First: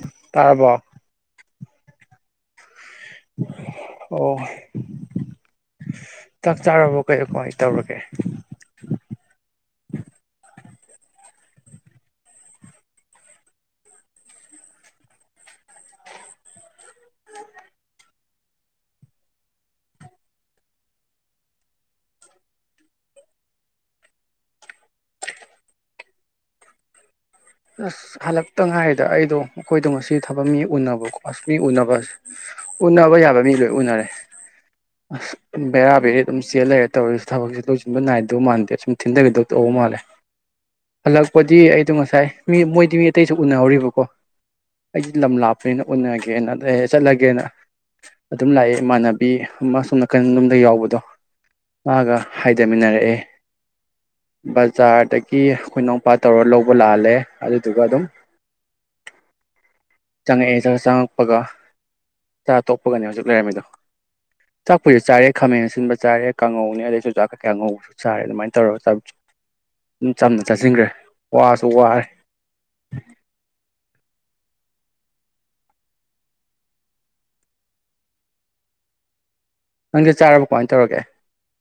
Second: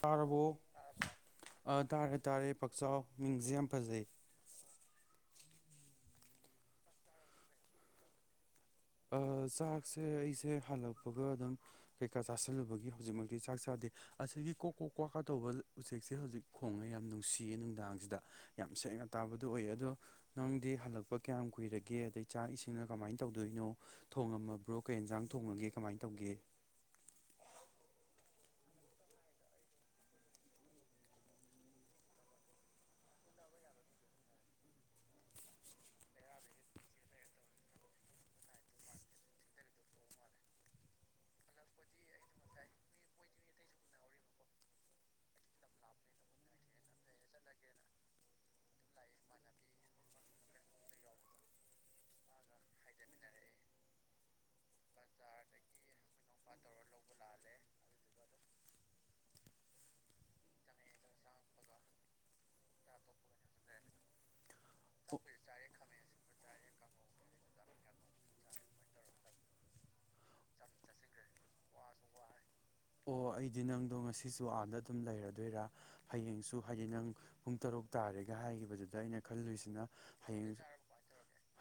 ꯇꯥꯔꯕꯣ ꯑ ꯇꯔ ꯇꯔꯦ ꯄꯛ ꯆꯥꯎ ꯃꯤꯡꯁꯦ ꯌꯥꯝ ꯐꯖꯩ ꯑꯣ ꯆꯥꯛ ꯆꯥꯔꯕꯣ ꯀꯩꯣ ꯀꯃꯥꯏꯅ ꯇꯧꯔꯒꯦ ꯆꯥꯛꯁꯦ ꯑꯩꯁꯦ ꯍꯜꯂꯛꯄꯒ ꯑꯗꯨꯝ ꯀꯩꯀꯥ ꯆꯥꯥꯁꯜꯂꯨꯕꯒꯤ ꯍꯧꯖꯤꯛꯃꯛꯇꯤ ꯆꯥꯛ ꯆꯥꯗꯦ ꯑꯁꯤꯒꯤ ꯀꯣꯛ ꯀꯣꯛ ꯀꯣꯛꯀ ꯇꯧꯕ ꯎꯆꯦꯛꯁꯦ ꯍꯧꯖꯤꯛ ꯈꯣꯡꯅ ꯌꯥꯝ ꯅꯨꯡꯁꯤꯌꯦ ꯅꯨꯡꯗꯥꯡꯁꯤꯗ ꯌꯥꯝ ꯁꯦꯡꯅ ꯇꯥꯕꯗꯣ ꯑꯣꯏꯌꯦ ꯑꯗꯣ ꯅꯪꯗꯤ ꯍꯜꯂꯛꯄ ꯀꯌꯥꯝ ꯀꯨꯏꯔꯒꯦ ꯑꯗꯩ ꯆꯥꯛ ꯏꯁꯤꯡꯅ ꯀꯃꯥꯏꯅ ꯇꯧꯗꯣꯏꯅꯣ ꯊꯣꯡꯉꯝꯃꯕ꯭ꯔꯣ ꯀꯩ ꯌꯦꯟꯁꯥꯡ ꯊꯣꯡꯉꯒꯦ ꯀꯃꯥꯏꯅ ꯇꯧꯒꯦ ꯑꯁ ꯍꯜꯂꯛꯇ ꯉ ꯍꯥꯏꯥꯏꯔꯤꯗ ꯑꯩꯗꯣ ꯑꯩꯈꯣꯏꯗꯣ ꯉꯁꯤ ꯊꯕꯛ ꯃꯤ ꯎꯅꯕꯀꯣ ꯑꯁ ꯃꯤ ꯎꯅꯕ ꯎꯅꯕ ꯌꯥꯕ ꯃꯤ ꯂꯣꯏ ꯎꯅꯔꯦ ꯑꯁ ꯕꯦꯔꯥ ꯕꯦꯔꯤ ꯑꯗꯨꯝ ꯆꯦꯜ ꯂꯩꯔꯦ ꯇꯧꯔꯁꯨ ꯊꯕꯛꯁꯦ ꯂꯣꯏꯁꯤꯟꯕ ꯅꯥꯏꯗꯧ ꯃꯥꯟꯗꯦ ꯑꯁꯨꯝ ꯊꯤꯟꯊꯈꯤꯗꯧ ꯇꯧꯕ ꯃꯥꯜꯂꯦ ꯍꯜꯂꯛꯄꯗꯤ ꯑꯩꯗꯣ ꯉꯁꯥꯏ ꯃꯤ ꯃꯣꯏꯗꯤ ꯃꯤ ꯑꯇꯩꯁꯨ ꯎꯅꯍꯧꯔꯤꯕꯀꯣ ꯑꯩꯗꯤ ꯂꯝ ꯂꯥꯞꯄꯅꯤꯅ ꯎꯅꯒꯦꯅ ꯑ ꯆꯠꯂꯒꯦꯅ ꯑꯗꯨꯝ ꯂꯥꯛꯑꯦ ꯏꯃꯥꯟꯅꯕꯤ ꯑꯃ ꯑ ꯁꯣꯝ ꯅꯥꯀꯟ ꯌꯣꯝꯗ ꯌꯥꯎꯕꯗꯣ ꯃꯥꯒ ꯍꯥꯏꯗꯃꯤꯟꯅꯔꯛꯑꯦ ꯕꯖꯥꯔꯗꯒꯤ ꯑꯩꯈꯣꯏꯅꯎꯄꯥ ꯇꯧꯔ ꯂꯧꯕ ꯂꯥꯜꯂꯦ ꯑꯗꯨꯗꯨꯒ ꯑꯗꯨꯝ ꯆꯪꯉꯛꯑꯦ ꯆꯪꯉꯛꯄꯒ ꯆꯥ ꯇꯣꯛꯄꯒꯅꯤ ꯍꯧꯖꯤꯛ ꯂꯩꯔꯝꯃꯤꯗꯣ ꯆꯥꯛꯄꯁꯨ ꯆꯥꯔꯦ ꯈꯥꯃꯦꯟ ꯑꯁꯤꯟꯕ ꯆꯥꯔꯦ ꯀꯥꯡꯉꯧꯅꯦ ꯑꯗꯩ ꯆꯨꯖꯥꯛ ꯀꯩꯀꯌꯥꯉꯧꯕꯁꯨ ꯆꯥꯔꯦ ꯑꯗꯨꯃꯥꯏꯅ ꯇꯧꯔꯒ ꯑꯗꯨꯝ ꯆꯝꯅ ꯆꯥꯁꯤꯟꯈ꯭ꯔꯦ ꯋꯥꯁꯨ ꯋꯥꯔꯦ ꯑꯣ ꯑꯩꯗꯤ ꯅꯪꯗꯣ ꯉꯁꯤꯁꯨ ꯑꯥꯗ ꯑꯗꯨꯝ ꯂꯩꯔꯗꯣꯏꯔꯥ ꯍꯌꯦꯡꯁꯨ ꯍꯥꯏꯗꯤ ꯅꯪ ꯄꯨꯡ ꯇꯔꯨꯛ ꯇꯥꯔꯦꯒ ꯍꯥꯏꯈꯤꯕꯗꯨꯗ ꯑꯩꯅ ꯈꯜꯂꯨꯏꯁꯤꯅ ꯅꯪꯗ ꯆꯥꯔꯕ ꯀꯃꯥꯏꯅ ꯇꯧꯔꯒꯦ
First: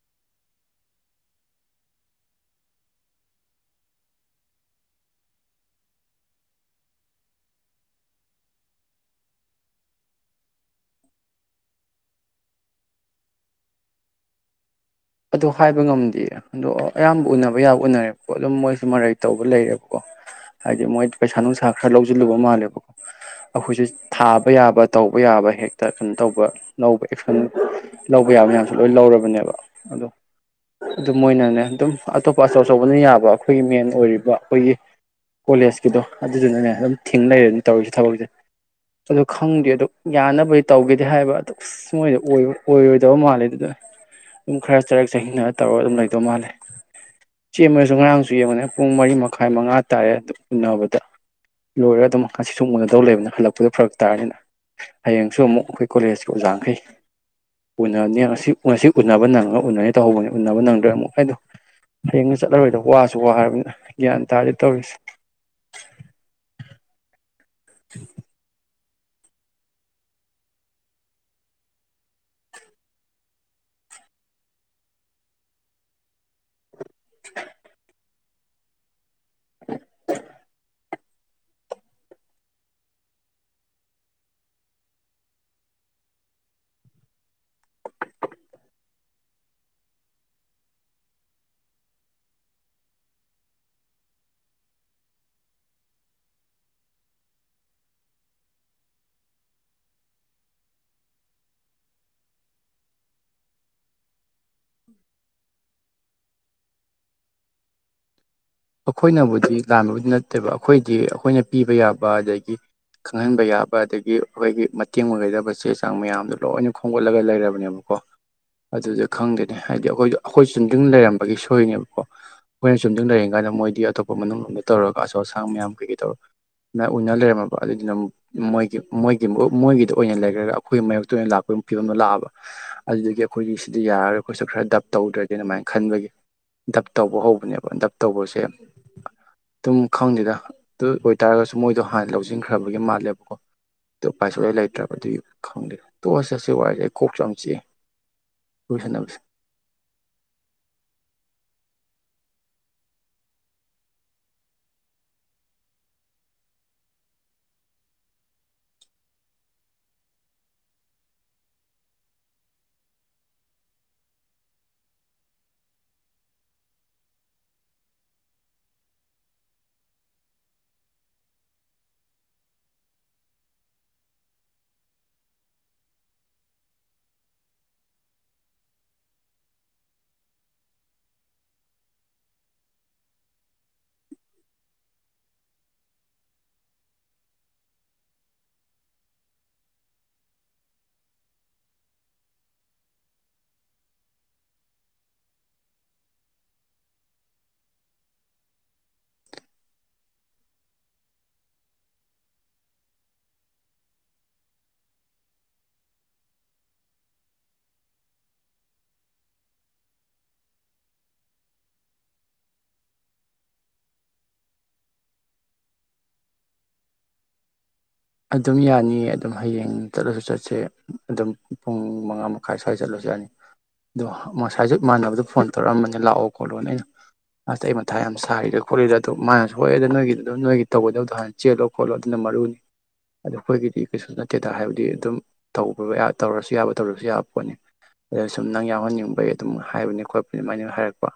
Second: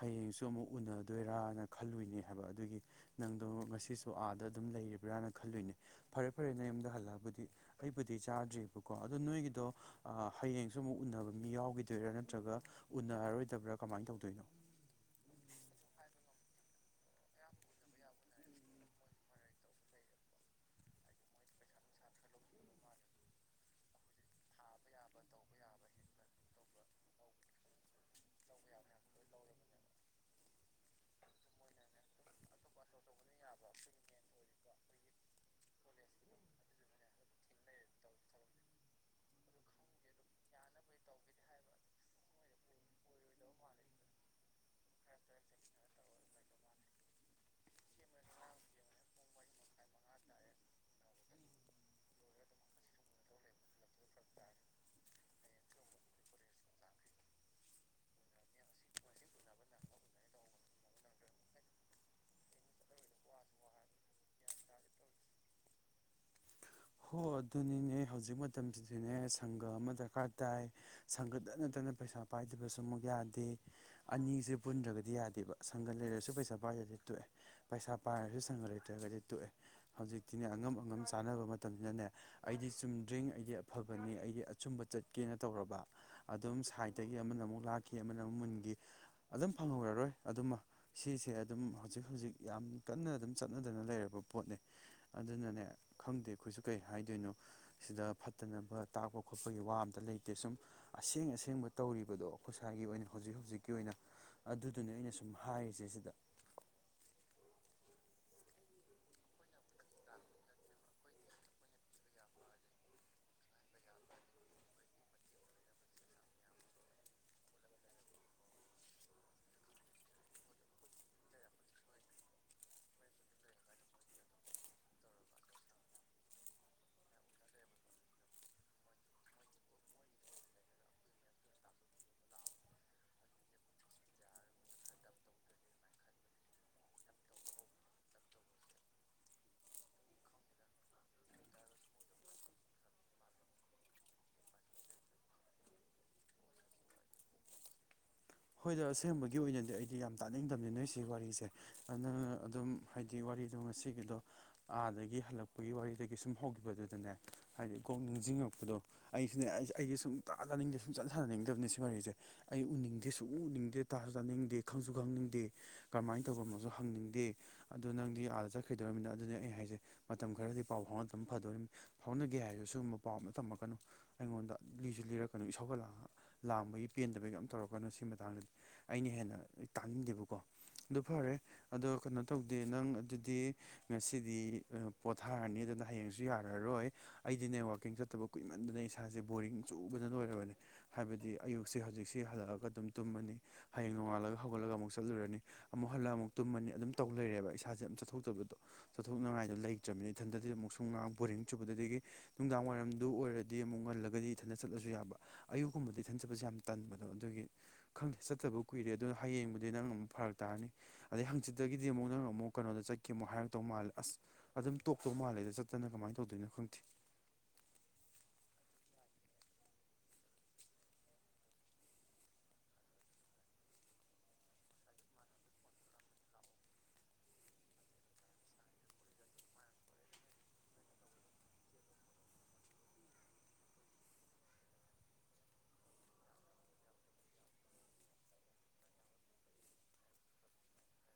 ꯍꯌꯦꯡꯁꯨ ꯑꯃꯨꯛ ꯎꯅꯗꯣꯏꯔꯥꯅ ꯈꯜꯂꯨꯏꯅꯦ ꯍꯥꯏꯕ ꯑꯗꯨꯒꯤ ꯅꯪꯗꯣ ꯉꯁꯨ ꯑꯥꯗ ꯑꯗꯨꯝ ꯂꯩꯔꯤꯕ꯭ꯔꯥꯅ ꯈꯜꯂꯨꯏꯅꯦ ꯐꯔꯦ ꯐꯔꯦ ꯅ ꯌꯨꯝꯗ ꯍꯜꯂꯛꯑꯕꯨꯗꯤ ꯑꯩꯕꯨꯗꯤ ꯆꯥꯗ꯭ꯔꯤꯑꯕꯀꯣ ꯑꯗꯣ ꯅꯣꯏꯒꯤꯗꯣ ꯍꯌꯦꯡꯁꯨ ꯑꯃꯨꯛ ꯎꯅꯕ ꯃꯤ ꯌꯥꯎꯈꯤꯗꯣꯏꯔꯥ ꯅꯠꯇ꯭ꯔꯒ ꯎꯅꯔꯔꯣꯏꯗꯕ꯭ꯔꯥ ꯀꯃꯥꯏꯅ ꯇꯧꯗꯣꯏꯅꯣ ꯑꯗꯨ ꯍꯥꯏꯕ ꯉꯝꯗꯦ ꯑꯗꯣ ꯑꯌꯥꯝꯕ ꯎꯅꯕ ꯌꯥꯕ ꯎꯅꯔꯦꯕꯀꯣ ꯑꯗꯨꯝ ꯃꯣꯏꯁꯨ ꯃꯔꯩ ꯇꯧꯕ ꯂꯩꯔꯦꯕꯀꯣ ꯍꯥꯏꯗꯤ ꯃꯣꯏ ꯄꯩꯁꯥ ꯅꯨꯡꯁꯥ ꯈꯔ ꯂꯧꯁꯤꯜꯂꯨꯕ ꯃꯥꯜꯂꯦꯕꯀꯣ ꯑꯩꯈꯣꯏꯁꯦ ꯊꯥꯕ ꯌꯥꯕ ꯇꯧꯕ ꯌꯥꯕ ꯍꯦꯛꯇ ꯀꯩꯅꯣ ꯇꯧꯕ ꯂꯧꯕ ꯑꯦꯛꯁꯟ ꯂꯧꯕ ꯌꯥꯕ ꯃꯌꯥꯝꯁꯨ ꯂꯣꯏ ꯂꯧꯔꯕꯅꯦꯕ ꯑꯗꯣ ꯑꯗꯨꯝꯣꯏꯅꯅꯦ ꯑꯗꯨꯝ ꯑꯇꯣꯞꯄ ꯑꯆꯧ ꯑꯆꯧꯕꯅ ꯌꯥꯕ ꯑꯩꯈꯣꯏꯒꯤ ꯃꯦꯟ ꯑꯣꯏꯔꯤꯕ ꯑꯩꯈꯣꯏꯒꯤ ꯀꯣꯂꯦꯖꯀꯤꯗꯣ ꯑꯗꯨꯗꯨꯅꯅꯦ ꯑꯗꯨꯝ ꯊꯤꯡꯅꯔꯦꯅ ꯇꯧꯔꯤꯁꯦ ꯊꯕꯛꯁꯦ ꯑꯗꯨ ꯈꯪꯗ꯭ꯦ ꯑꯗꯨ ꯌꯥꯅꯕꯗꯤ ꯇꯧꯒꯦꯗꯦ ꯍꯥꯏꯕ ꯑꯗꯨꯛꯁ ꯃꯣꯏꯗ ꯑꯣꯏꯔꯣꯏꯗꯕ ꯃꯥꯜꯂꯦ ꯑꯗꯨꯗ ꯈꯔ ꯆꯔꯛ ꯆꯟꯅ ꯇꯧꯔꯒ ꯑꯗꯨꯝ ꯂꯩꯗꯧ ꯃꯥꯜꯂꯦ ꯆꯦꯃꯔꯁꯨ ꯉꯔ ꯑꯉꯥꯡꯁꯨ ꯌꯦꯡꯉꯨꯅꯦ ꯄꯨꯡ ꯃꯔꯤ ꯃꯈꯥꯏ ꯃꯉꯥ ꯇꯥꯔꯦ ꯑꯗꯨꯝ ꯎꯅꯕꯗ ꯂꯣꯏꯔꯒ ꯑꯗꯨꯝ ꯉꯁꯤ ꯁꯨꯝ ꯎꯅꯗꯧ ꯂꯩꯕꯅꯤ ꯍꯜꯂꯛꯄꯗ ꯐꯔꯛ ꯇꯥꯔꯅꯤꯅ ꯍꯌꯦꯡꯁꯨ ꯑꯃꯨꯛ ꯑꯩꯈꯣꯏ ꯀꯣꯂꯦꯖꯀꯤ ꯑꯣꯖꯥꯈꯩ ꯎꯅꯅꯤ ꯉꯁꯤ ꯉꯁꯤ ꯎꯅꯕ ꯅꯪꯉꯒ ꯎꯅꯩ ꯇꯧꯍꯧꯕꯅꯤ ꯎꯅꯕ ꯅꯪꯗ꯭ꯔꯣꯏꯦ ꯑꯃꯨꯛ ꯍꯥꯏꯗꯣ ꯍꯌꯦꯡꯅ ꯆꯠꯂꯔꯣꯏꯗ ꯋꯥꯁꯨ ꯋꯥ ꯍꯥꯏꯔꯕꯅꯤꯅ ꯒ꯭ꯌꯥꯟ ꯇꯥꯔꯗꯤ ꯇꯧꯔꯤꯁꯦ ꯍꯣꯏ ꯑꯗꯨꯅꯤꯅꯦ ꯍꯧꯖꯤꯛ ꯃꯇꯝꯁꯤꯗ ꯁꯤꯅꯦ ꯁꯪꯒ ꯑꯃ ꯗꯔꯀꯥꯔ ꯇꯥꯏ ꯁꯪꯒꯗ ꯅꯠꯇꯅ ꯄꯩꯁꯥ ꯄꯥꯏꯗꯕꯁꯨ ꯑꯃꯨꯛ ꯌꯥꯗꯦ ꯑꯅꯤꯁꯦ ꯄꯨꯟꯗ꯭ꯔꯒꯗꯤ ꯌꯥꯗꯦꯕ ꯁꯪꯒ ꯂꯩꯔꯁꯨ ꯄꯩꯁꯥ ꯄꯦ ꯇ ꯄꯩꯁꯥ ꯄꯥꯏꯔꯁꯨ ꯁꯪꯉ ꯂꯩꯇ꯭ꯔꯒꯗꯤ ꯇꯣꯛꯑꯦ ꯍꯧꯖꯤꯛꯇꯤꯅꯤ ꯑꯉꯝ ꯑꯉꯝ ꯆꯥꯅꯕ ꯃꯇꯝꯅꯅꯦ ꯑꯩꯗꯤ ꯆꯨꯝꯗ꯭ꯔꯤꯡ ꯑꯩꯗꯤ ꯑꯐꯕꯅꯤ ꯑꯩꯗꯤ ꯑꯆꯨꯝꯕ ꯆꯠꯀꯦꯅ ꯇꯧꯔꯕ ꯑꯗꯨꯝ ꯁꯥꯏꯠꯇꯒꯤ ꯑꯃꯅ ꯑꯃꯨꯛ ꯂꯥꯛꯈꯤ ꯑꯃꯅ ꯑꯃꯨꯛ ꯃꯨꯟꯈꯤ ꯑꯗꯨꯝ ꯐꯪꯍꯧꯔꯔꯣꯏ ꯑꯗꯨꯃ ꯁꯤꯁꯦ ꯑꯗꯨꯝ ꯍꯧꯖꯤꯛ ꯍꯧꯖꯤꯛ ꯌꯥꯝ ꯀꯟꯅ ꯑꯗꯨꯝ ꯆꯠꯅꯗꯅ ꯂꯩꯔꯕ ꯄꯣꯠꯅꯤ ꯑꯗꯨꯅꯅꯦ ꯈꯪꯗꯦ ꯑꯩꯈꯣꯏꯁꯨ ꯀꯩ ꯍꯥꯏꯗꯣꯏꯅꯣ ꯁꯤꯗ ꯐꯠꯇꯅꯕ ꯇꯥꯛꯄ ꯈꯣꯠꯄꯒꯤ ꯋꯥ ꯑꯝꯇ ꯂꯩꯇꯦ ꯁꯨꯝ ꯑꯁꯦꯡ ꯑꯁꯦꯡꯕ ꯇꯧꯔꯤꯕꯗꯣ ꯑꯩꯈꯣꯏꯁ꯭ꯥꯏꯒꯤ ꯑꯣꯏꯅ ꯍꯧꯖꯤꯛ ꯍꯧꯖꯤꯛꯀꯤ ꯑꯣꯏꯅ ꯑꯗꯨꯗꯨꯅꯦ ꯑꯩꯅ ꯁꯨꯝ ꯍꯥꯏꯔꯤꯁꯦ ꯁꯤꯗ ꯑꯩꯈꯣꯏꯅꯕꯨꯗꯤ ꯂꯥꯟꯕꯕꯨꯗꯤ ꯅꯠꯇꯦꯕ ꯑꯩꯈꯣꯏꯗꯤ ꯑꯩꯈꯣꯏꯅ ꯄꯤꯕ ꯌꯥꯕ ꯑꯗꯒꯤ ꯈꯪꯍꯟꯕ ꯌꯥꯕ ꯑꯗꯒꯤ ꯑꯩꯈꯣꯏꯒꯤ ꯃꯇꯦꯡ ꯑꯣꯏꯒꯗꯕ ꯆꯦ ꯆꯥꯡ ꯃꯌꯥꯝꯗꯣ ꯂꯣꯏꯅ ꯈꯣꯝꯒꯠꯂꯒ ꯂꯩꯔꯕꯅꯦꯕꯀꯣ ꯑꯗꯨꯗ ꯈꯪꯗꯦꯅꯦ ꯍꯥꯏꯗꯤ ꯑꯩꯈꯣꯏꯗ ꯑꯩꯈꯣꯏ ꯆꯨꯝꯗꯤꯡ ꯂꯩꯔꯝꯕꯒꯤ ꯁꯣꯏꯅꯦꯕꯀꯣ ꯑꯩꯈꯣꯏꯅ ꯆꯨꯝꯗꯤꯡ ꯂꯩ ꯑꯗꯨꯃꯥꯏꯅ ꯃꯣꯏꯗꯤ ꯑꯇꯣꯞꯄ ꯃꯅꯨꯡ ꯑꯃꯗ ꯇꯧꯔꯒ ꯑꯆꯧ ꯑꯁꯥꯡ ꯃꯌꯥꯝ ꯀꯩꯀꯩ ꯇꯧꯔ ꯑꯗꯨꯃꯥꯏꯅ ꯎꯅ ꯂꯩꯔꯝꯃꯕ ꯑꯗꯨꯗꯨꯅ ꯃꯣꯏꯒꯤ ꯃꯣꯏꯒꯤ ꯃꯣꯏꯒꯤꯗ ꯑꯣꯏꯅ ꯂꯩꯈꯔꯒ ꯑꯩꯈꯣꯏꯒꯤ ꯃꯥꯏꯣꯛꯇ ꯑꯣꯏꯅ ꯂꯥꯛꯄꯒꯤ ꯐꯤꯕꯝ ꯑꯃ ꯂꯥꯛꯑꯕ ꯑꯗꯨꯗꯒꯤ ꯑꯩꯈꯣꯏꯒꯤ ꯁꯤꯗ ꯌꯥꯔꯔꯒ ꯑꯩꯈꯣꯏꯁꯨ ꯈꯔ ꯗꯞ ꯇꯧꯗ꯭ꯔꯗꯤ ꯑꯗꯨꯃꯥꯏꯅ ꯈꯟꯕꯒꯤ ꯗꯞ ꯇꯧꯕ ꯍꯧꯕꯅꯦꯕ ꯗꯞ ꯇꯧꯕꯁꯦ ꯑꯗꯨꯝ ꯈꯪꯗꯦꯗ ꯑꯗꯨ ꯑꯣꯏꯇꯥꯔꯒꯁꯨ ꯃꯣꯏꯗꯣ ꯍꯥꯟꯅ ꯂꯧꯁꯤꯟꯈ꯭ꯔꯕꯒꯤ ꯃꯥꯜꯂꯦꯕꯀꯣ ꯑꯗꯨꯣ ꯎ ꯄꯥꯏꯁꯨꯂꯥꯏ ꯂꯩꯇ꯭ꯔꯕ ꯑꯗꯨꯒꯤ ꯈꯪꯗꯦꯗ ꯇꯣꯛꯑꯁ ꯑꯁ ꯋꯥꯔꯤꯏꯁꯦ ꯑꯩ ꯀꯣꯛꯁꯨ ꯌꯥꯝ ꯆꯤꯛꯏꯦ ꯍꯣꯏꯗ ꯑꯁꯦꯡꯕꯒꯤ ꯑꯣꯏꯅꯗꯤ ꯑꯩꯗꯤ ꯌꯥꯝ ꯇꯥꯅꯤꯡꯗꯕꯅꯤ ꯅꯣꯏ ꯁꯤ ꯋꯥꯔꯤꯁꯦ ꯑꯗꯨꯅ ꯑꯗꯨꯝ ꯍꯥꯏꯗꯤ ꯋꯥꯔꯤꯗꯣ ꯉꯒꯤꯗꯣ ꯑꯥꯗꯒꯤ ꯍꯜꯂꯛꯄꯒꯤ ꯋꯥꯔꯤꯗꯒꯤ ꯁꯨꯝ ꯍꯧꯈꯤꯕꯗꯨꯗꯅꯦ ꯍꯥꯏꯗꯤ ꯀꯣꯛ ꯅꯤꯡꯁꯤꯡꯉꯛꯄꯗꯣ ꯑꯩꯁꯤꯅꯦ ꯑꯩꯒꯤ ꯁꯨꯝ ꯇꯥꯖꯅꯤꯡꯗꯦ ꯁꯨꯝ ꯆꯠ ꯍꯜꯅꯅꯤꯡꯗꯕꯅꯤ ꯁꯤ ꯋꯥꯔꯤꯁꯦ ꯑꯩ ꯎꯅꯤꯡꯗꯦ ꯁꯨꯝ ꯇꯨꯅꯤꯡꯗꯦ ꯇꯥꯁꯨ ꯇꯥꯅꯤꯡꯗꯦ ꯈꯪꯁꯨ ꯈꯪꯅꯤꯡꯗꯦ ꯀꯔꯝꯍꯥꯏꯅ ꯇꯧꯕ ꯑꯃꯁꯁꯨ ꯍꯪꯅꯤꯡꯗꯦ ꯑꯗꯨꯣ ꯅꯪꯗꯤ ꯑꯥꯗ ꯆꯠꯈꯤꯗꯧꯔꯤꯕꯃꯤꯅ ꯑꯗꯨꯗꯤ ꯑꯩ ꯍꯥꯏꯁꯦ ꯃꯇꯝ ꯈꯔꯗꯤ ꯄꯥꯎ ꯐꯥꯎꯅꯗꯕꯅ ꯐꯗꯣꯔꯤꯕꯅꯤ ꯐꯥꯎꯅꯒꯦ ꯍꯥꯏꯔꯗꯨꯁꯨ ꯁꯤꯨꯒꯨꯝꯕ ꯄꯥꯎ ꯑꯃ ꯇꯝꯃꯛꯀꯅꯨ ꯑꯩꯉꯣꯟꯗ ꯂꯤꯁꯨ ꯂꯤꯔꯛꯀꯅꯨ ꯏꯁꯧꯒꯠꯂ ꯂꯥꯡꯕꯒꯤ ꯄꯦꯟꯗꯕꯒꯤ ꯌꯥꯝ ꯇꯧꯔꯛꯀꯅꯨ ꯁꯤ ꯗꯤ ꯑꯩꯅ ꯍꯦꯟꯅ ꯇꯥꯅꯤꯡꯗꯦꯕꯀꯣ ꯑꯗꯨ ꯐꯔꯦ ꯑꯗꯣ ꯀꯩꯅꯣ ꯇꯧꯗꯦ ꯅꯪ ꯑꯗꯨꯗꯤ ꯉꯁꯤꯗꯤ ꯄꯣꯊꯥꯔꯅꯤ ꯑꯗꯨꯅ ꯍꯌꯦꯡꯁꯨ ꯌꯥꯔꯔꯣꯏ ꯑꯩꯗꯤꯅꯦ ꯋꯥꯛꯀꯤꯡ ꯆꯠꯇꯕ ꯀꯨꯏꯃꯟꯗꯅ ꯏꯁꯥꯁꯦ ꯕꯣꯔꯤꯡ ꯆꯨꯕꯗ ꯂꯣꯏꯔꯕꯅꯦ ꯍꯥꯏꯕꯗꯤ ꯑꯌꯨꯛꯁꯦ ꯍꯧꯖꯤꯛꯁꯦ ꯍꯜꯂꯛꯑꯒ ꯑꯗꯨꯝ ꯇꯨꯝꯃꯅꯤ ꯍꯌꯦꯡ ꯅꯣꯡꯉꯥꯜꯂꯒ ꯍꯧꯒꯠꯂꯒ ꯑꯃꯨꯛ ꯆꯠꯂꯨꯔꯅꯤ ꯑꯃꯨꯛ ꯍꯜꯂꯒ ꯑꯃꯨꯛ ꯇꯨꯝꯃꯅꯤ ꯑꯗꯨꯝ ꯇꯧ ꯂꯩꯔꯦꯕ ꯏꯁꯥꯁꯦ ꯑꯃꯝ ꯆꯠꯊꯣꯛꯇꯕꯗꯣ ꯆꯠꯊꯣꯛꯅꯉꯥꯏꯗꯣ ꯂꯩꯇ꯭ꯔꯃꯤꯅꯤ ꯏꯊꯟꯗꯗꯤ ꯑꯃꯨꯛ ꯁꯨꯡꯥꯡ ꯕꯣꯔꯤꯡ ꯆꯨꯕꯗ ꯑꯗꯒꯤ ꯅꯨꯡꯗꯥꯡ ꯋꯥꯏꯔꯝꯗꯨ ꯑꯣꯏꯔꯗꯤ ꯑꯃꯨꯛ ꯉꯜꯂꯒꯗꯤ ꯏꯊꯟꯗ ꯆꯠꯂꯁꯨ ꯌꯥꯕ ꯑꯌꯨꯛꯨꯝꯕꯗꯗꯤ ꯏꯊꯟ ꯆꯠꯄꯁꯦ ꯌꯥꯝ ꯇꯟꯕꯗꯣ ꯑꯗꯨꯒꯤ ꯈꯪꯗꯦ ꯆꯠꯇꯕꯕꯨ ꯀꯨꯏꯔꯦ ꯑꯗꯨꯅ ꯍꯌꯦꯡꯕꯨꯗꯤ ꯅꯪꯅ ꯑꯃꯨꯛ ꯐꯔꯛ ꯇꯥꯔꯅꯤ ꯑꯗꯩ ꯍꯪꯆꯤꯠꯇꯒꯤꯗꯤ ꯑꯃꯨꯛ ꯅꯪꯅ ꯑꯃꯨꯛ ꯀꯩꯅꯣꯗ ꯆꯠꯀꯦ ꯑꯃꯨꯣ ꯍꯥꯏꯔꯛꯇꯧ ꯃꯥꯜꯂꯦ ꯑꯁ ꯑꯗꯨꯝ ꯇꯣꯛꯇꯧ ꯃꯥꯜꯂꯦꯗ ꯆꯠꯇꯅ ꯀꯃꯥꯏꯅ ꯇꯧꯗꯣꯏꯅꯣ ꯈꯪꯗꯦ ꯑꯗꯨꯝ ꯌꯥꯅꯤꯌꯦ ꯑꯗꯨꯝ ꯍꯌꯦꯡ ꯆꯠꯂꯁꯨ ꯆꯠꯁꯦ ꯑꯗꯨꯝ ꯄꯨꯡ ꯃꯉꯥ ꯃꯈꯥꯏ ꯁ꯭ꯋꯥꯏꯗ ꯆꯠꯂꯁꯨ ꯌꯥꯅꯤ ꯑꯗꯣ ꯃꯁꯥꯏꯁꯨ ꯃꯥꯟꯅꯕꯗꯣ ꯐꯣꯟ ꯇꯧꯔꯛꯑꯝꯕꯅꯦ ꯂꯥꯛꯑꯣ ꯈꯣꯠꯂꯣꯅ ꯑꯩꯅ ꯑꯁꯇ ꯑꯩ ꯃꯊꯥ ꯌꯥꯝ ꯁꯥꯔꯤꯔꯦ ꯈꯣꯠꯂꯤꯔꯦ ꯑꯗꯣ ꯃꯥꯅꯁꯨ ꯁ ꯍꯣꯏꯑꯦꯅ ꯅꯣꯏꯒꯤꯗ ꯑꯗꯨꯝ ꯅꯣꯏꯒꯤ ꯇꯧꯒꯗꯧꯗꯣ ꯍꯥꯟꯅ ꯆꯦꯜꯂꯣ ꯈꯣꯠꯂꯣ ꯑꯗꯨꯅ ꯃꯔꯨꯅꯤ ꯑꯗꯨ ꯑꯩꯈꯣꯏꯒꯤꯗꯤ ꯀꯩꯁꯨ ꯅꯠꯇꯦꯗ ꯍꯥꯏꯕꯗꯤ ꯑꯗꯨꯝ ꯇ ꯇꯧꯔꯁꯨ ꯌꯥꯕ ꯇꯧꯔꯁꯨ ꯌꯥꯕ ꯄꯣꯠꯅꯤ ꯑꯗ ꯁꯨꯝ ꯅꯪ ꯌꯥꯎꯍꯟꯅꯤꯡꯕꯒꯤ ꯑꯗꯨꯝ ꯍꯥꯏꯕꯅꯤ ꯈꯣꯠꯄꯅꯤ ꯑꯗꯨꯃꯥꯏꯅ ꯍꯥꯏꯔꯛꯄ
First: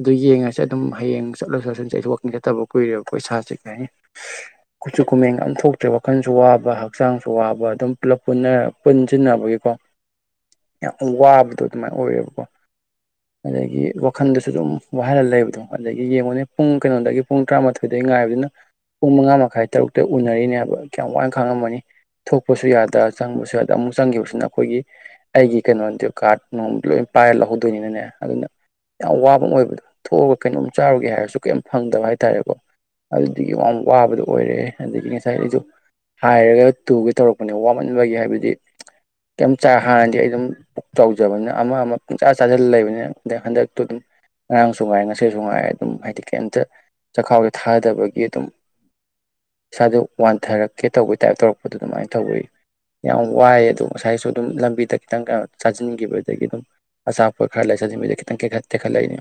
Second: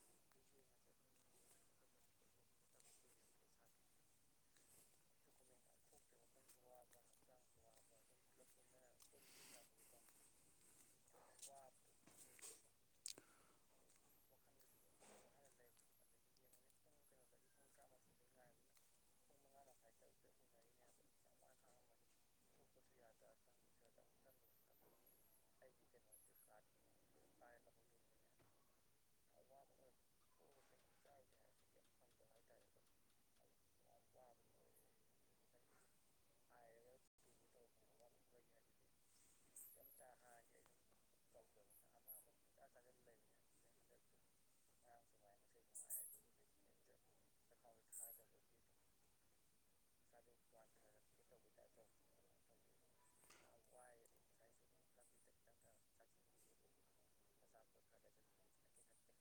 ꯑꯗꯨ ꯌꯦꯡꯉꯁꯦ ꯑꯗꯨꯝ ꯍꯌꯦꯡ ꯆꯠꯂꯁꯨ ꯆꯠꯁꯤꯁ ꯑꯩꯁꯨ ꯋꯥꯛꯀꯤꯡ ꯆꯠꯇꯕ ꯀꯨꯏꯔꯦꯕꯀꯣꯣꯏ ꯏꯁꯥꯁꯦ ꯀꯩ ꯍꯥꯏꯅꯤ ꯀꯆꯨ ꯀꯨꯃꯦꯟ ꯑ ꯊꯣꯛ ꯋꯥꯈꯜꯁꯨ ꯋꯥꯕ ꯍꯛꯆꯥꯡꯁꯨ ꯋꯥꯕ ꯑꯗꯨꯝ ꯄꯨꯂꯞ ꯄꯨꯟꯁꯤꯟꯅꯕꯒꯤꯀꯣ ꯌꯥꯝ ꯋꯥꯕꯗꯣ ꯑꯗꯨꯃꯥꯏꯅ ꯑꯣꯏꯌꯦꯕꯀꯣ ꯑꯗꯒꯤ ꯋꯥꯈꯟꯗꯁꯨ ꯑꯗꯨꯝ ꯋꯥꯍꯜꯂ ꯂꯩꯕꯗꯣ ꯑꯗꯒꯤ ꯌꯦꯡꯉꯨꯅꯦ ꯄꯨꯡ ꯀꯩꯅꯣꯗꯒꯤ ꯄꯨꯡ ꯇꯔꯥꯃꯥꯊꯣꯏꯗꯒꯤ ꯉꯥꯏꯕꯗꯨꯅ ꯄꯨꯡ ꯃꯉꯥ ꯃꯈꯥꯏ ꯇꯔꯨꯛꯇ ꯎꯅꯔꯤꯅꯦꯕ ꯀꯌꯥꯝ ꯋꯥꯏꯅ ꯈꯪꯉꯝꯃꯅꯤ ꯊꯣꯛꯄꯁꯨ ꯌꯥꯗ ꯆꯪꯕꯁꯨ ꯌꯥꯗ ꯑꯃꯨꯛ ꯆꯪꯈꯤꯕꯁꯤꯅ ꯑꯩꯈꯣꯏꯒꯤ ꯑꯩꯒꯤ ꯀꯩꯅꯣꯗꯤ ꯀꯥꯔꯠ ꯗ ꯂꯣꯏ ꯄꯥꯏꯔ ꯂꯧꯍꯧꯗꯣꯏꯅꯤꯅꯅꯦ ꯑꯗꯨꯅ ꯌꯥꯝ ꯋꯥꯕ ꯑꯃ ꯑꯣꯏꯕꯗꯣ ꯊꯣꯛꯑꯒ ꯀꯩꯅꯣꯝ ꯆꯥꯔꯨꯒꯦ ꯍꯥꯏꯔꯁꯨ ꯀꯩꯝ ꯐꯪꯗꯕ ꯍꯥꯏꯇꯥꯔꯦꯀꯣ ꯑꯗꯨꯗꯒꯤ ꯋꯥꯕꯗꯣ ꯑꯣꯏꯔꯦ ꯑꯗꯒꯤ ꯉꯁꯥꯏ ꯉꯁꯥꯏ ꯑꯩꯁꯨ ꯍꯥꯏꯔꯒ ꯇꯨꯒꯦ ꯇꯧꯔꯛꯄꯅꯦ ꯋꯥꯃꯟꯕꯒꯤ ꯍꯥꯏꯕꯗꯤ ꯀꯩꯝ ꯍꯥꯟꯅꯗꯤ ꯑꯩ ꯑꯗꯨꯝ ꯄꯨꯛ ꯆꯥꯎꯖꯕꯅꯤꯅ ꯑꯃ ꯑꯃ ꯄꯨꯡꯆꯥꯥ ꯆꯥꯁꯤꯜꯂ ꯂꯩꯕꯅꯤꯅ ꯍꯟꯗꯛ ꯍꯟꯗꯛꯇꯨ ꯑꯗꯨꯝ ꯉꯔꯥꯡꯁꯨ ꯉꯥꯏꯦ ꯉꯁꯁꯨ ꯉꯥꯏ ꯑꯗꯨꯝ ꯍꯥꯏꯗꯤ ꯀꯩꯝꯇ ꯆꯈꯥꯎꯁꯦ ꯊꯥꯗꯕꯒꯤ ꯑꯗꯨꯝ ꯏꯁꯥꯗꯣ ꯄꯠꯊꯔꯛꯀꯦ ꯇꯧꯕꯒꯤ ꯇꯥꯏꯞ ꯇꯧꯔꯛꯄꯗꯣ ꯑꯗꯨꯃꯥꯏꯅ ꯇꯧꯏ ꯌꯥꯝ ꯋꯥꯏꯌꯦ ꯑꯗꯣ ꯉꯁꯥꯏꯁꯨ ꯑꯗꯨꯝ ꯂꯝꯕꯤꯗ ꯈꯤꯇꯪ ꯀꯩꯅꯣ ꯆꯥꯖꯤꯟꯈꯤꯕꯗꯒꯤ ꯑꯗꯨꯝ ꯑꯆꯥ ꯄꯣꯠ ꯈꯔ ꯂꯩꯁꯟ [unintelligible] ꯈꯤꯇꯪ ꯇꯦꯛꯈꯠꯂꯛꯏꯅꯤ꯫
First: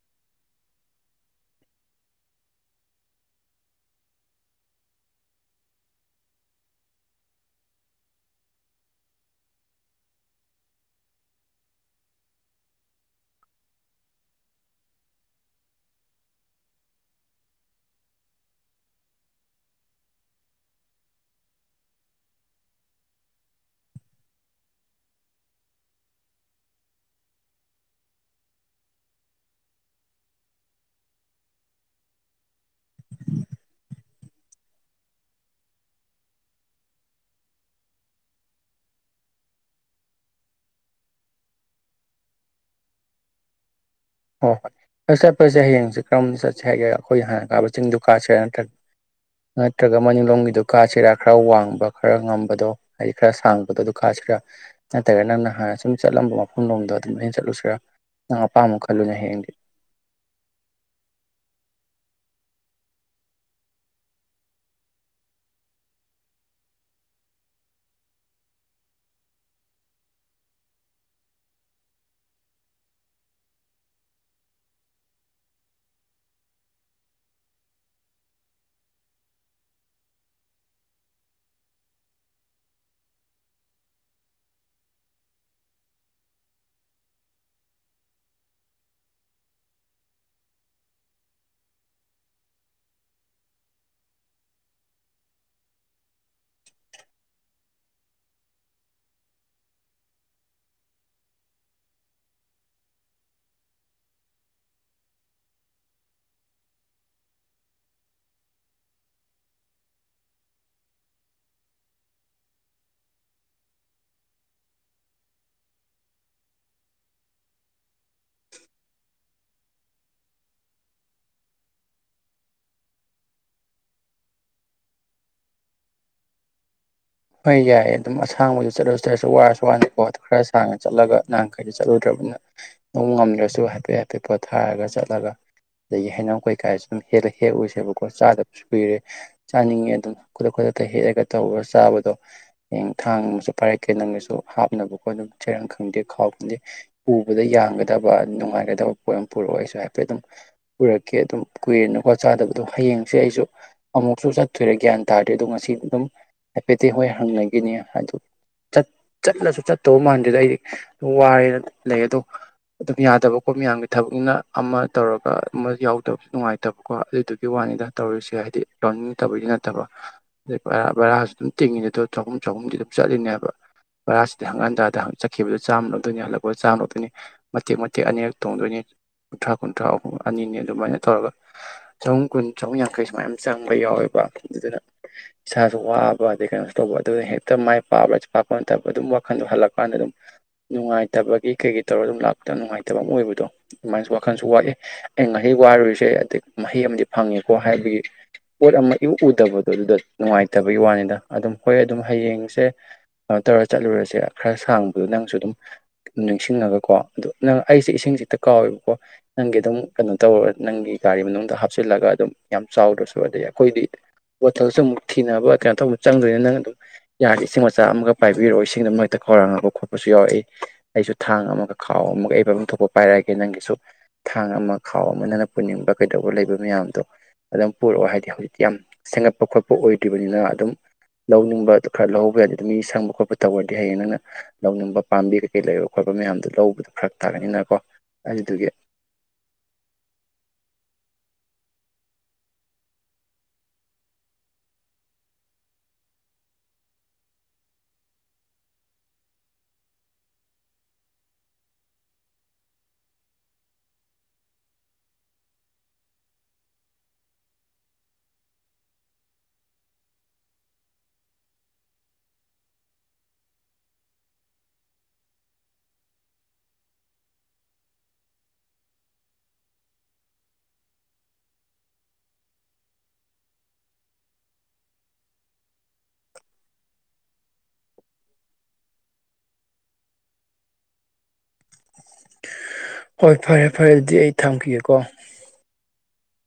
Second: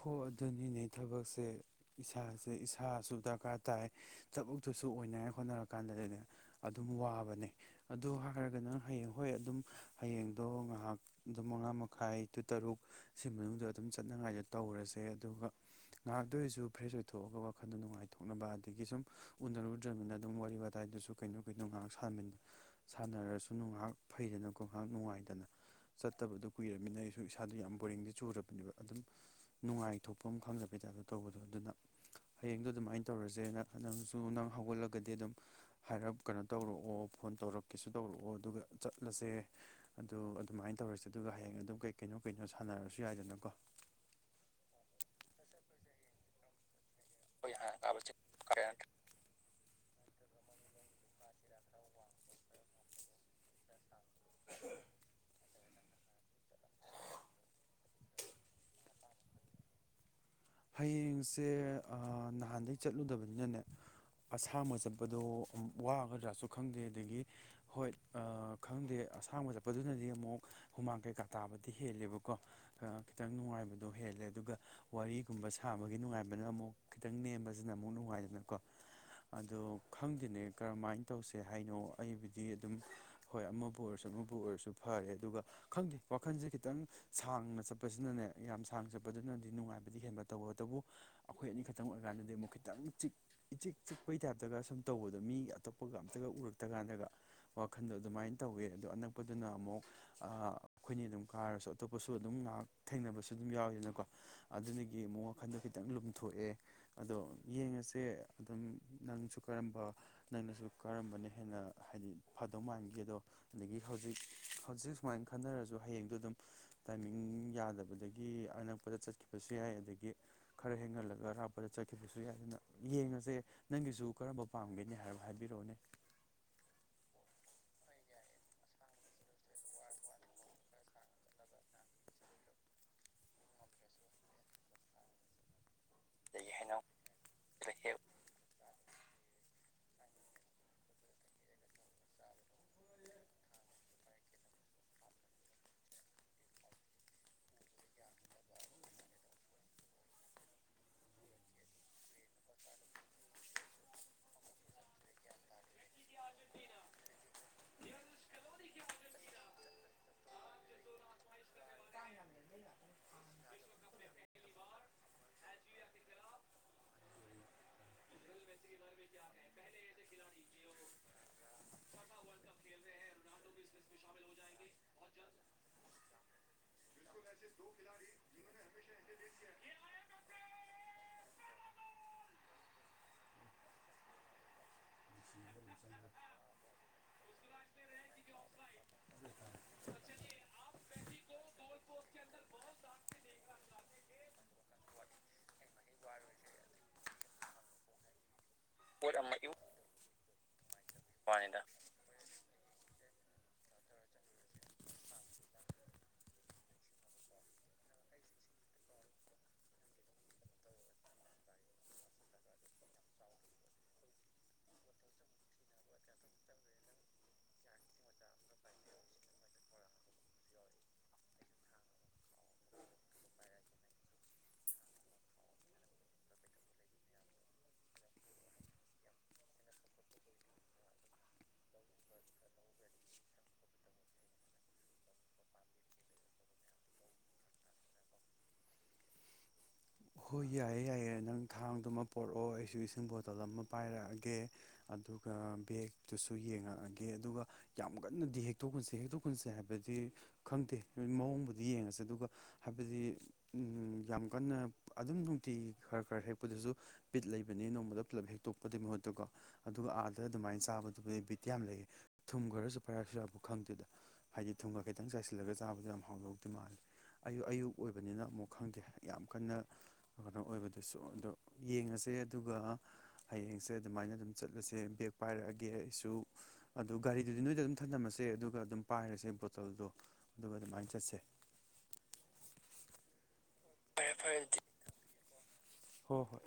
ꯍꯣꯏ ꯑꯗꯨꯅꯤꯅꯦ ꯊꯕꯛꯁꯦ ꯏꯁꯥꯁꯦ ꯏꯁꯥꯁꯨ ꯗꯔꯀꯥꯔ ꯇꯥꯏ ꯊꯕꯛꯇꯨꯁꯨ ꯑꯣꯏꯅꯉꯥꯏ ꯍꯣꯠꯅꯔ ꯀꯥꯟꯗꯗꯤꯅꯦ ꯑꯗꯨꯝ ꯋꯥꯕꯅꯦ ꯑꯗꯨ ꯍꯥꯏꯔꯒꯅ ꯍꯌꯦꯡ ꯍꯣꯏ ꯑꯗꯨꯝ ꯍꯌꯦꯡꯗꯣ ꯉꯥꯏꯍꯥꯛ ꯑꯗꯨꯝ ꯃꯉꯥ ꯃꯈꯥꯏ ꯇꯨ ꯇꯔꯨꯛ ꯁꯤ ꯃꯅꯨꯡꯗ ꯑꯗꯨꯝ ꯆꯠꯅꯉꯥꯏ ꯇꯧꯔꯁꯦ ꯑꯗꯨꯒ ꯉꯥꯏꯍꯥꯛꯇꯣ ꯑꯩꯁꯨ ꯐ꯭ꯔꯦꯁ ꯑꯣꯏꯊꯣꯛꯑꯒ ꯋꯥꯈꯟꯗꯣ ꯅꯨꯡꯉꯥꯏꯊꯣꯛꯅꯕ ꯑꯗꯒꯤ ꯁꯨꯝ ꯎꯅꯔꯨꯗ꯭ꯔꯕꯅꯤꯅ ꯑꯗꯨꯝ ꯋꯥꯔꯤ ꯋꯥꯇꯥꯏꯗꯨꯁꯨ ꯀꯩꯅꯣ ꯀꯩꯅꯣ ꯉꯥꯏꯍꯥꯛ ꯁꯥꯟꯃꯤꯟꯅ ꯁꯥꯟꯅꯔꯁꯨ ꯉꯥꯏꯍꯥꯛ ꯐꯩꯗꯅꯀꯣ ꯉꯥꯏꯍꯥꯛ ꯅꯨꯡꯉꯥꯏꯗꯅ ꯆꯠꯇꯕꯗ ꯀꯨꯏꯔꯕꯃꯤꯅ ꯑꯩꯁꯨ ꯏꯁꯥꯗ ꯌꯥꯝ ꯕꯣꯔꯤꯡꯗꯤ ꯆꯨꯔꯕꯅꯦꯕ ꯑꯗꯨꯝ꯫ ꯅꯨꯡꯉꯥꯏꯊꯣꯛꯄ ꯑꯃ ꯈꯪꯗꯕꯩꯇꯥꯗꯣ ꯇꯧꯕꯗꯣ ꯑꯗꯨꯅ ꯍꯌꯦꯡꯗꯣ ꯑꯗꯨꯃꯥꯏꯅ ꯇꯧꯔꯁꯦ ꯅꯪꯁꯨ ꯅꯪ ꯍꯧꯒꯠꯂꯒꯗꯤ ꯑꯗꯨꯝ ꯍꯥꯏꯔꯞ ꯀꯩꯅꯣ ꯇꯧꯔꯛꯑꯣ ꯐꯣꯟ ꯇꯧꯔꯛꯀꯦꯁꯨ ꯇꯧꯔꯛꯑꯣ ꯑꯗꯨꯒ ꯆꯠꯂꯁꯦ ꯑꯗꯨꯗ ꯑꯗꯨꯃꯥꯏꯅ ꯇꯧꯔꯁꯦ ꯑꯗꯨꯒ ꯍꯌꯦꯡ ꯑꯗꯨꯝ ꯀꯩ ꯀꯩꯅꯣ ꯀꯩꯅꯣ ꯁꯥꯟꯅꯔꯁꯨ ꯌꯥꯏꯗꯅꯀꯣ꯫ ꯍꯣꯏ ꯍꯣꯏ ꯑꯗꯨ ꯆꯠꯄꯁꯦ ꯍꯌꯦꯡꯁꯦ ꯀꯔꯝꯅ ꯆꯠꯁꯦ ꯍꯥꯏꯒꯦꯔꯣ꯫ ꯑꯩꯈꯣꯏ ꯍꯥꯟꯅ ꯍꯣꯏ ꯀꯥꯕ ꯆꯤꯡꯗꯨ ꯀꯥꯁꯦ ꯅꯠꯇ꯭ꯔ ꯌꯥꯝ ꯅꯠꯇ꯭ꯔꯒ ꯃꯅꯤꯡꯂꯣꯝꯒꯤꯗꯨꯣ ꯀꯥꯁꯤꯔ ꯈꯔ ꯋꯥꯡꯕ ꯈꯔ ꯉꯝꯕꯗꯣ ꯍꯥꯏꯗꯤ ꯈꯔ ꯁꯥꯡꯕꯗꯣ ꯑꯗꯨ ꯀꯥꯁꯤꯔꯥ ꯅꯠꯇ꯭ꯔꯒ ꯅꯪꯅ ꯍꯥꯟꯅ ꯁꯨꯝ ꯆꯠꯂꯝꯕ ꯃꯐꯝꯂꯣꯝꯗ ꯑꯗꯨꯝ ꯍꯦꯟ ꯆꯠꯂꯨꯁꯤꯔꯥ ꯅꯪ ꯑꯄꯥꯝꯕ ꯈꯜ ꯈꯜꯂꯨꯅꯦ ꯍꯌꯦꯡꯗꯤ꯫ ꯍꯌꯦꯡꯁꯦ ꯅꯍꯥꯟꯗꯩꯩ ꯆꯠꯂꯨꯗꯕꯅꯤꯅꯅꯦ ꯑꯁꯥꯡꯕ ꯆꯠꯄꯗꯣ ꯋꯥꯒꯗ꯭ꯔꯥꯁꯨ ꯈꯪꯗꯦ ꯑꯗꯒꯤ ꯍꯣꯏ ꯈꯪꯗꯦ ꯑꯁꯥꯡꯕ ꯆꯠꯄꯗꯨꯅꯗꯤ ꯑꯃꯨꯛ ꯍꯨꯃꯥꯡ ꯀꯩꯀꯥ ꯇꯥꯕꯗꯤ ꯍꯦꯜꯂꯦꯕꯀꯣ ꯈꯤꯇꯪ ꯅꯨꯡꯉꯥꯏꯕꯗꯣ ꯍꯦꯜꯂꯦ ꯑꯗꯨꯒ ꯋꯥꯔꯤ꯫ ꯁꯨꯝꯕ ꯁꯥꯕꯒꯤ ꯅꯨꯡꯉꯥꯏꯕꯅ ꯑꯃꯨꯛ ꯈꯤꯇꯪ ꯅꯦꯝꯕꯁꯤꯅ ꯑꯃꯨꯛ ꯅꯨꯡꯉꯥꯏꯗꯅꯀꯣ ꯑꯗꯣ ꯈꯪꯗꯦꯅꯦ ꯀꯔꯝꯍꯥꯏꯅ ꯇꯧꯁꯦ ꯍꯥꯏꯅꯣ ꯑꯩꯕꯨꯗꯤ ꯑꯗꯨꯝ ꯍꯣꯏ ꯑꯃꯕꯨ ꯑꯣꯏꯔꯁꯨ ꯑꯃꯕꯨ ꯑꯣꯏꯔꯁꯨ ꯐꯔꯦ ꯑꯗꯨꯒ ꯈꯪꯗꯦ ꯋꯥꯈꯜꯁꯦ ꯈꯤꯇꯪ ꯁꯥꯡꯅ ꯆꯠꯄꯁꯤꯅꯅꯦ ꯌꯥꯝ ꯁꯥꯡꯅ ꯆꯠꯄꯗꯨꯅꯗꯤ ꯅꯨꯡꯉꯥꯏꯕꯗꯤ ꯍꯦꯟꯕ꯫ ꯇꯧꯕꯇꯕꯨ ꯑꯩꯈꯣꯏ ꯑꯅꯤꯈꯛꯇꯪ ꯑꯣꯏꯔꯀꯥꯟꯗꯗꯤ ꯑꯃꯨꯛ ꯈꯤꯇꯡ ꯏꯆꯤꯛ ꯆꯤꯛꯄꯒꯤ ꯇꯥꯏꯞꯇꯒ ꯁꯨꯝ ꯇꯧꯕꯗꯣ ꯃꯤ ꯑꯇꯣꯞꯄꯒ ꯑꯝꯇꯒ ꯎꯔꯛꯇꯀꯥꯟꯗꯒ ꯋꯥꯈꯟꯗꯣ ꯑꯗꯨꯃꯥꯏꯅ ꯇꯧꯋꯦ ꯑꯗꯣ ꯑꯅꯛꯄꯗꯨꯅ ꯑꯃꯨꯛ ꯑꯩꯈꯣꯏꯅꯤ ꯑꯗꯨꯝ ꯀꯥꯔꯁꯨ ꯑꯇꯣꯞꯄꯁꯨ ꯑꯗꯨꯝ ꯉꯥꯏꯍꯥꯛ ꯊꯦꯡꯅꯕꯁꯨ ꯑꯗꯨꯝ ꯌꯥꯎꯋꯤꯗꯅꯀꯣ ꯑꯗꯨꯅ꯫ ꯒꯤ ꯑꯃꯛ ꯋꯥꯈꯟꯗꯣ ꯈꯤꯇꯪ ꯂꯨꯝꯊꯣꯛꯑꯦ ꯑꯗꯣ ꯌꯦꯡꯉꯁꯦ ꯑꯗꯨꯝ ꯅꯪꯁꯨ ꯀꯔꯝꯕ ꯅꯪꯅꯁꯨ ꯀꯔꯝꯕꯅ ꯍꯦꯟꯅ ꯍꯥꯏꯗꯤ ꯐꯗꯧ ꯃꯥꯟꯈꯤ ꯑꯗꯣ ꯑꯗꯒꯤ ꯍꯧꯖꯤꯛ ꯍꯧꯖꯤꯛ ꯁꯨꯃꯥꯏꯅ ꯈꯟꯅꯔꯁꯨ ꯍꯌꯦꯡꯗꯣ ꯑꯗꯨꯝ ꯇꯥꯏꯃꯤꯡ ꯌꯥꯗꯕꯗꯒꯤ ꯑꯅꯛꯄꯗ ꯆꯠꯈꯤꯕꯁꯨ ꯌꯥꯏ ꯑꯣ꯫ ꯑꯗꯒꯤ ꯈꯔ ꯍꯦꯟꯒꯠꯂꯒ ꯑꯔꯥꯞꯄꯗ ꯆꯠꯈꯤꯕꯁꯨ ꯌꯥꯏ ꯑꯗꯨꯅ ꯌꯦꯡꯉꯁꯦ ꯅꯪꯒꯤꯁꯨ ꯀꯔꯝꯕ ꯄꯥꯝꯒꯦꯅꯤ ꯍꯥꯏꯕ ꯍꯥꯏꯕꯤꯔꯛꯑꯣꯅꯦ꯫ ꯍꯣꯏ ꯌꯥꯏꯌꯦ ꯑꯗꯨꯝ ꯑꯁꯥꯡꯕꯗ ꯆꯠꯂꯨꯁꯤꯗꯔꯁꯨ ꯋꯥꯔꯁꯨ ꯋꯥꯅꯀꯣ ꯈꯔ ꯁꯥꯡꯅ ꯆꯠꯂꯒ ꯅꯍꯥꯟꯈꯩꯗ ꯆꯠꯂꯨꯗ꯭ꯔꯕꯅꯤꯅ ꯑꯗꯨꯝ ꯉꯝꯗ꯭ꯔꯁꯨ ꯍꯥꯏꯐꯦꯠ ꯍꯥꯏꯐꯦꯠ ꯄꯣꯠꯊꯥꯔꯒ ꯆꯠꯂꯒ꯫ ꯑꯗꯒꯤ ꯍꯩꯅꯧ ꯀꯩꯀꯥꯁꯨ ꯑꯗꯨꯝ ꯍꯦꯛꯂ ꯍꯦꯛ ꯎꯁꯦꯕꯀꯣ ꯆꯥꯗꯕꯁꯨ ꯀꯨꯏꯔꯦ꯫ ꯆꯥꯅꯤꯡꯉꯦ ꯑꯗꯨꯅ ꯈꯨꯗꯛ ꯈꯨꯗꯛꯇ ꯍꯦꯛꯂꯒ ꯇꯔ ꯆꯥꯕ ꯑꯗꯣ ꯍꯌꯦꯡ ꯊꯥꯡꯅꯁꯨ ꯐꯥꯏꯔꯛꯀꯦ ꯅꯪꯅꯁꯨ ꯍꯥꯞꯅꯕꯀꯣ ꯑꯗꯨꯝ ꯆꯩꯦꯔꯪ ꯈꯪꯗꯦ ꯈꯥꯎ ꯈꯪꯗꯦ ꯄꯨꯕꯗ ꯌꯥꯡꯒꯗꯕ ꯅꯨꯡꯉꯥꯏꯒꯗꯕ ꯄꯣꯠ ꯑꯃ ꯄꯨꯔꯛꯑꯣ ꯑꯩꯁꯨ ꯍꯥꯏꯐꯦꯠ ꯑꯗꯨꯝ ꯄꯨꯔꯛꯀꯦ ꯑꯗꯨꯝ ꯀꯨꯏꯔꯅꯀꯣ ꯆꯥꯗꯕꯗꯣ ꯍꯌꯦꯡꯁꯦ ꯑꯩꯁꯨ ꯑꯃꯨꯛꯁꯨ ꯆꯠꯇꯣꯏꯔꯦ ꯒ꯭ꯌꯥꯟ ꯇꯥꯗ꯭ꯔꯦ ꯑꯗꯣ ꯉꯁꯤ ꯑꯗꯨꯝ꯫ ꯍꯥꯏꯐꯦꯠꯇꯤ ꯍꯣꯏ ꯍꯪꯅꯒꯤꯅꯤ ꯍꯥꯏꯗ ꯆꯠꯂꯁꯨ ꯆꯠꯇꯧ ꯃꯥꯟꯗꯦꯗ ꯑꯩꯗꯤ ꯋꯥꯔꯦꯅ ꯂꯩ ꯑꯗꯣ ꯑꯗꯨꯝ ꯌꯥꯗꯕꯀꯣ ꯃꯤꯌꯥꯝꯒꯤ ꯊꯕꯛꯅꯤꯅ ꯑꯃ ꯇꯧꯔꯒ ꯑꯃ ꯌꯥꯎꯗꯕꯁꯨ ꯅꯨꯡꯉꯥꯏꯇꯕꯀꯣ ꯑꯗꯨꯗꯨꯒꯤ ꯋꯥꯅꯤꯗ ꯇꯧꯔꯤꯁꯦ ꯍꯥꯏꯗꯤ꯫ ꯇꯧꯅꯤꯡ ꯇꯕꯒꯤ ꯅꯠꯇꯕ ꯑꯗꯩ ꯕꯔꯥ ꯕꯔꯥꯁꯨ ꯑꯗꯨꯝ꯫ ꯇꯤꯡꯉꯤꯗꯣ ꯗꯣ ꯆꯍꯨꯝ ꯆꯍꯨꯝꯗꯤ ꯑꯗꯨꯝ ꯆꯠꯂꯤꯅꯦꯕ ꯕꯔꯥꯁꯤꯗ ꯍꯪꯒꯠ ꯍꯟꯗꯥꯗ ꯆꯠꯈꯤꯕꯗꯣ ꯆꯥꯝꯃ ꯂꯧꯗꯣꯏꯅꯤ ꯍꯜꯂꯛꯄꯗ ꯆꯥꯝꯃ ꯂꯧꯗꯣꯏꯅꯤ ꯃꯇꯦꯛ ꯃꯇꯦꯛ ꯑꯅꯤꯔꯛ ꯇꯣꯡꯗꯣꯏꯅꯤ ꯀꯨꯟꯊ꯭ꯔꯥ ꯀꯨꯟꯊ꯭ꯔꯥ ꯑꯍꯨꯝ ꯑꯍꯨꯝ ꯑꯅꯤ ꯑꯅꯤ ꯑꯗꯨꯃꯥꯏꯅ ꯇꯧꯔꯒ ꯆꯍꯨꯝ ꯀꯨꯟ ꯆꯍꯨꯝ ꯌꯥꯡꯈꯩ ꯁꯨꯃꯥꯏꯅ ꯆꯪꯉ [unintelligible] ꯌꯥꯎꯋꯦꯕ ꯑꯗꯨꯅ ꯏꯁꯥꯁꯨ ꯋꯥ ꯋꯥ ꯑꯗꯩ ꯀꯩꯅꯣꯁꯨ ꯇꯧꯕ ꯑꯗꯨꯅ ꯍꯦꯛꯇ ꯃꯥꯏ ꯄꯥꯛꯑꯕꯁꯨ ꯄꯥꯛꯄ ꯅꯠꯇꯕ ꯑꯗꯨꯝ ꯋꯥꯈꯟꯗꯣ ꯍꯜꯂꯛꯀꯥꯟꯗ ꯑꯗꯨꯝ ꯅꯨꯡꯉꯥꯏꯇꯕꯒꯤ ꯀꯩꯀꯩ ꯇꯧꯔꯒ ꯑꯗꯨꯝ ꯂꯥꯛꯄꯗ ꯌꯥꯝ ꯅꯨꯡꯉꯥꯏꯇꯕ ꯑꯃ ꯑꯣꯏꯕꯗꯣ ꯑꯗꯨꯃꯥꯏ ꯋꯥꯈꯜꯁꯨ ꯋꯥꯠꯂꯦ ꯑꯩ ꯉꯥꯏꯍꯩ ꯋꯥꯔꯨꯔꯤꯁꯦ ꯑꯩ ꯑ ꯃꯍꯩ ꯑꯃꯗꯤ ꯐꯪꯉꯦꯀꯣ ꯍꯥꯏꯕꯒꯤ ꯄꯣꯠ ꯑꯃ ꯏꯎ ꯎꯗꯕꯗꯣ ꯑꯗꯨꯗ ꯅꯨꯡꯉꯥꯏ ꯇꯕꯒꯤ ꯋꯥꯅꯤ꯫ ꯑꯗꯨꯝ ꯋꯥꯅꯤꯗ ꯍꯣꯔꯦꯟ ꯑꯗꯨꯝ ꯍꯌꯦꯡꯁꯦ꯫ ꯀꯩꯅꯣ ꯇꯧꯔ ꯆꯠꯂꯨꯔꯁꯦ ꯈꯔ ꯁꯥꯡꯕꯗꯣ ꯅꯪꯁꯨ ꯑꯗꯨꯝ ꯅꯤꯡꯁꯤꯡꯉꯒꯀꯣ ꯑꯗꯣ ꯅꯪ ꯑꯩꯁꯦ ꯏꯁꯤꯡꯁꯤꯛꯇ ꯀꯥꯎꯋꯦꯕꯀꯣ ꯅꯪꯒꯤ ꯑꯗꯨꯝ ꯀꯩꯅꯣ ꯇꯧꯔꯒ ꯅꯪꯒꯤ ꯒꯥꯔꯤ ꯃꯅꯨꯡꯗ ꯍꯥꯞꯆꯤꯜꯂꯒ ꯑꯗꯨꯝ ꯌꯥꯝ ꯆꯥꯎꯗ꯭ꯔꯁꯨ ꯑꯗꯩ ꯑꯩꯈꯣꯏꯗꯤ ꯕꯣꯇꯜꯁꯨ ꯑꯃꯨꯛ ꯊꯤꯅꯕ ꯀꯩꯅꯣ ꯇꯧꯕ꯫ ꯆꯪꯗꯣꯏꯅꯤ ꯅꯪ ꯑꯗꯨ ꯌꯥꯗꯤ ꯏꯁꯤꯡ ꯃꯆꯥ ꯑꯃꯒ ꯄꯥꯏꯕꯤꯔꯛꯑꯣ ꯏꯁꯤꯡꯗꯨ ꯃꯔꯛꯇ ꯈꯥꯎꯔꯥꯡꯉꯕ ꯈꯣꯠꯄꯁꯨ ꯌꯥꯎꯔꯛꯏ ꯑꯩꯁꯨ ꯊꯥꯡ ꯑꯃꯒ ꯈꯥꯎ ꯑꯃꯒ ꯑꯩꯕꯝ ꯊꯣꯛꯄ ꯄꯥꯏꯔꯛꯑꯒꯦ ꯅꯪꯒꯤꯁꯨ ꯊꯥꯡ ꯑꯃ ꯈꯥꯎ ꯑꯃ ꯅꯪꯅ ꯄꯨꯅꯤꯡꯕ ꯀꯩꯗꯧꯕ ꯂꯩꯕ ꯃꯌꯥꯝꯗꯣ ꯑꯗꯨꯝ ꯄꯨꯔꯛꯑꯣ ꯍꯥꯏꯗꯤ ꯍꯧꯖꯤꯛꯇꯤ ꯌꯥꯝ ꯁꯦꯝꯒꯠꯄ ꯈꯣꯠꯄ ꯑꯣꯏꯗ꯭ꯔꯤꯕꯅꯤꯅ ꯑꯗꯨꯝ꯫ ꯂꯧꯅꯤꯡꯕꯗꯣ ꯈꯔ ꯂꯧꯕ ꯌꯥꯗꯤ ꯑꯗꯨꯝ ꯃꯤ ꯁꯪꯕ ꯈꯣꯠꯄ ꯇꯧꯔꯗꯤ ꯍꯌꯦꯡ ꯅꯪꯅ ꯂꯧꯅꯤꯡꯕ ꯄꯥꯝꯕꯤ ꯀꯩꯀꯩ ꯂꯩꯕ ꯈꯣꯠꯄ ꯃꯌꯥꯝꯗꯣ ꯂꯧꯕꯗꯣ ꯈꯔ ꯇꯥꯛꯒꯅꯤꯅꯀꯣ ꯑꯗꯨꯗꯨꯒꯤ꯫ ꯍꯣꯏ ꯌꯥꯏꯌꯦ ꯌꯥꯏꯌꯦ ꯅꯪ ꯊꯥꯡꯗꯨꯃ ꯄꯣꯔꯛꯑꯣ ꯑꯩꯁꯨ ꯏꯁꯤꯡ ꯕꯣꯇꯜ ꯑꯃ ꯄꯥꯏꯔꯛꯑꯒꯦ ꯑꯗꯨꯒ ꯕꯦꯒꯇꯨꯁꯨ ꯌꯦꯡꯉꯛꯑꯒꯦ ꯑꯗꯨꯒ ꯌꯥꯝ ꯀꯟꯅꯗꯤ ꯍꯦꯛꯇꯣꯛꯀꯨꯟꯁꯦ ꯍꯦꯛꯇꯣꯛ ꯈꯨꯨꯟꯁꯦ ꯍꯥꯏꯕꯗꯤ ꯈꯪꯗꯦ ꯃꯑꯣꯡꯕꯨꯗꯤ ꯌꯦꯡꯉꯁꯦ ꯑꯗꯨꯒ ꯍꯥꯏꯕꯗꯤ ꯌꯥꯝ ꯀꯟꯅ꯫ ꯑꯗꯨꯝ ꯅꯨꯡꯇꯤ ꯈꯔ ꯈꯔ ꯍꯦꯛꯄꯗꯁꯨ ꯕꯤꯠ ꯂꯩꯕꯅꯤ ꯅꯣꯡꯃꯗ ꯄꯨꯂꯞ ꯍꯦꯛꯛꯇꯣꯛꯄꯗꯨꯩ ꯃꯍꯨꯠꯇꯀꯣ ꯑꯗꯨꯒ ꯑꯥꯗ ꯑꯗꯨꯃꯥꯏꯅ ꯆꯥꯕꯗꯨꯕꯨꯗꯤ ꯕꯤꯠꯇꯤ ꯌꯥꯝ ꯂꯩꯌꯦ ꯊꯨꯝ ꯈꯔꯁꯨ ꯄꯥꯏꯔꯁꯨ ꯌꯥꯕꯨ ꯈꯪꯗꯦꯗ ꯍꯥꯏꯗꯤ ꯊꯨꯝ ꯈꯔ ꯈꯤꯇꯪ ꯆꯥꯏꯁꯤꯜꯂꯒ ꯆꯥꯕꯗ ꯌꯥꯝ ꯍꯥꯎꯔꯧꯗꯦ ꯃꯥꯜꯂꯦ ꯑꯌꯨꯛ ꯑꯌꯨꯛ ꯑꯣꯏꯕꯅꯤꯅ ꯑꯃꯨꯛ ꯈꯪꯗꯦ ꯌꯥꯝ ꯀꯟꯅ꯫ ꯀꯩꯅꯣ ꯑꯣꯏꯕꯗꯨꯁꯨ ꯑꯗꯣ ꯌꯦꯡꯉꯁꯦ ꯑꯗꯨꯒ ꯍꯌꯦꯡꯁꯦ ꯑꯗꯨꯃꯥꯏꯅ ꯑꯗꯨꯝ ꯆꯠꯂꯁꯦ ꯕꯦꯒ ꯄꯥꯏꯔꯛꯑꯒꯦ ꯑꯩꯁꯨ ꯑꯗꯨ ꯒꯥꯔꯤꯗꯨꯗꯤ ꯅꯣꯏꯗ ꯑꯗꯨꯝ ꯊꯝꯅꯝꯃꯁꯦ ꯑꯗꯨꯒ ꯑꯗꯨꯝ ꯄꯥꯏꯔꯁꯦ ꯕꯣꯇꯜꯗꯣ ꯑꯗꯨꯒ ꯑꯗꯨꯃꯥꯏꯅ ꯆꯠꯁꯦ꯫ ꯍꯣꯏ꯫ ꯐꯔꯦ ꯐꯔꯦ ꯑꯗꯨꯗꯤ ꯑꯩ ꯊꯝꯈꯤꯒꯦꯀꯣ꯫ ꯍꯣꯏ ꯍꯣꯏ꯫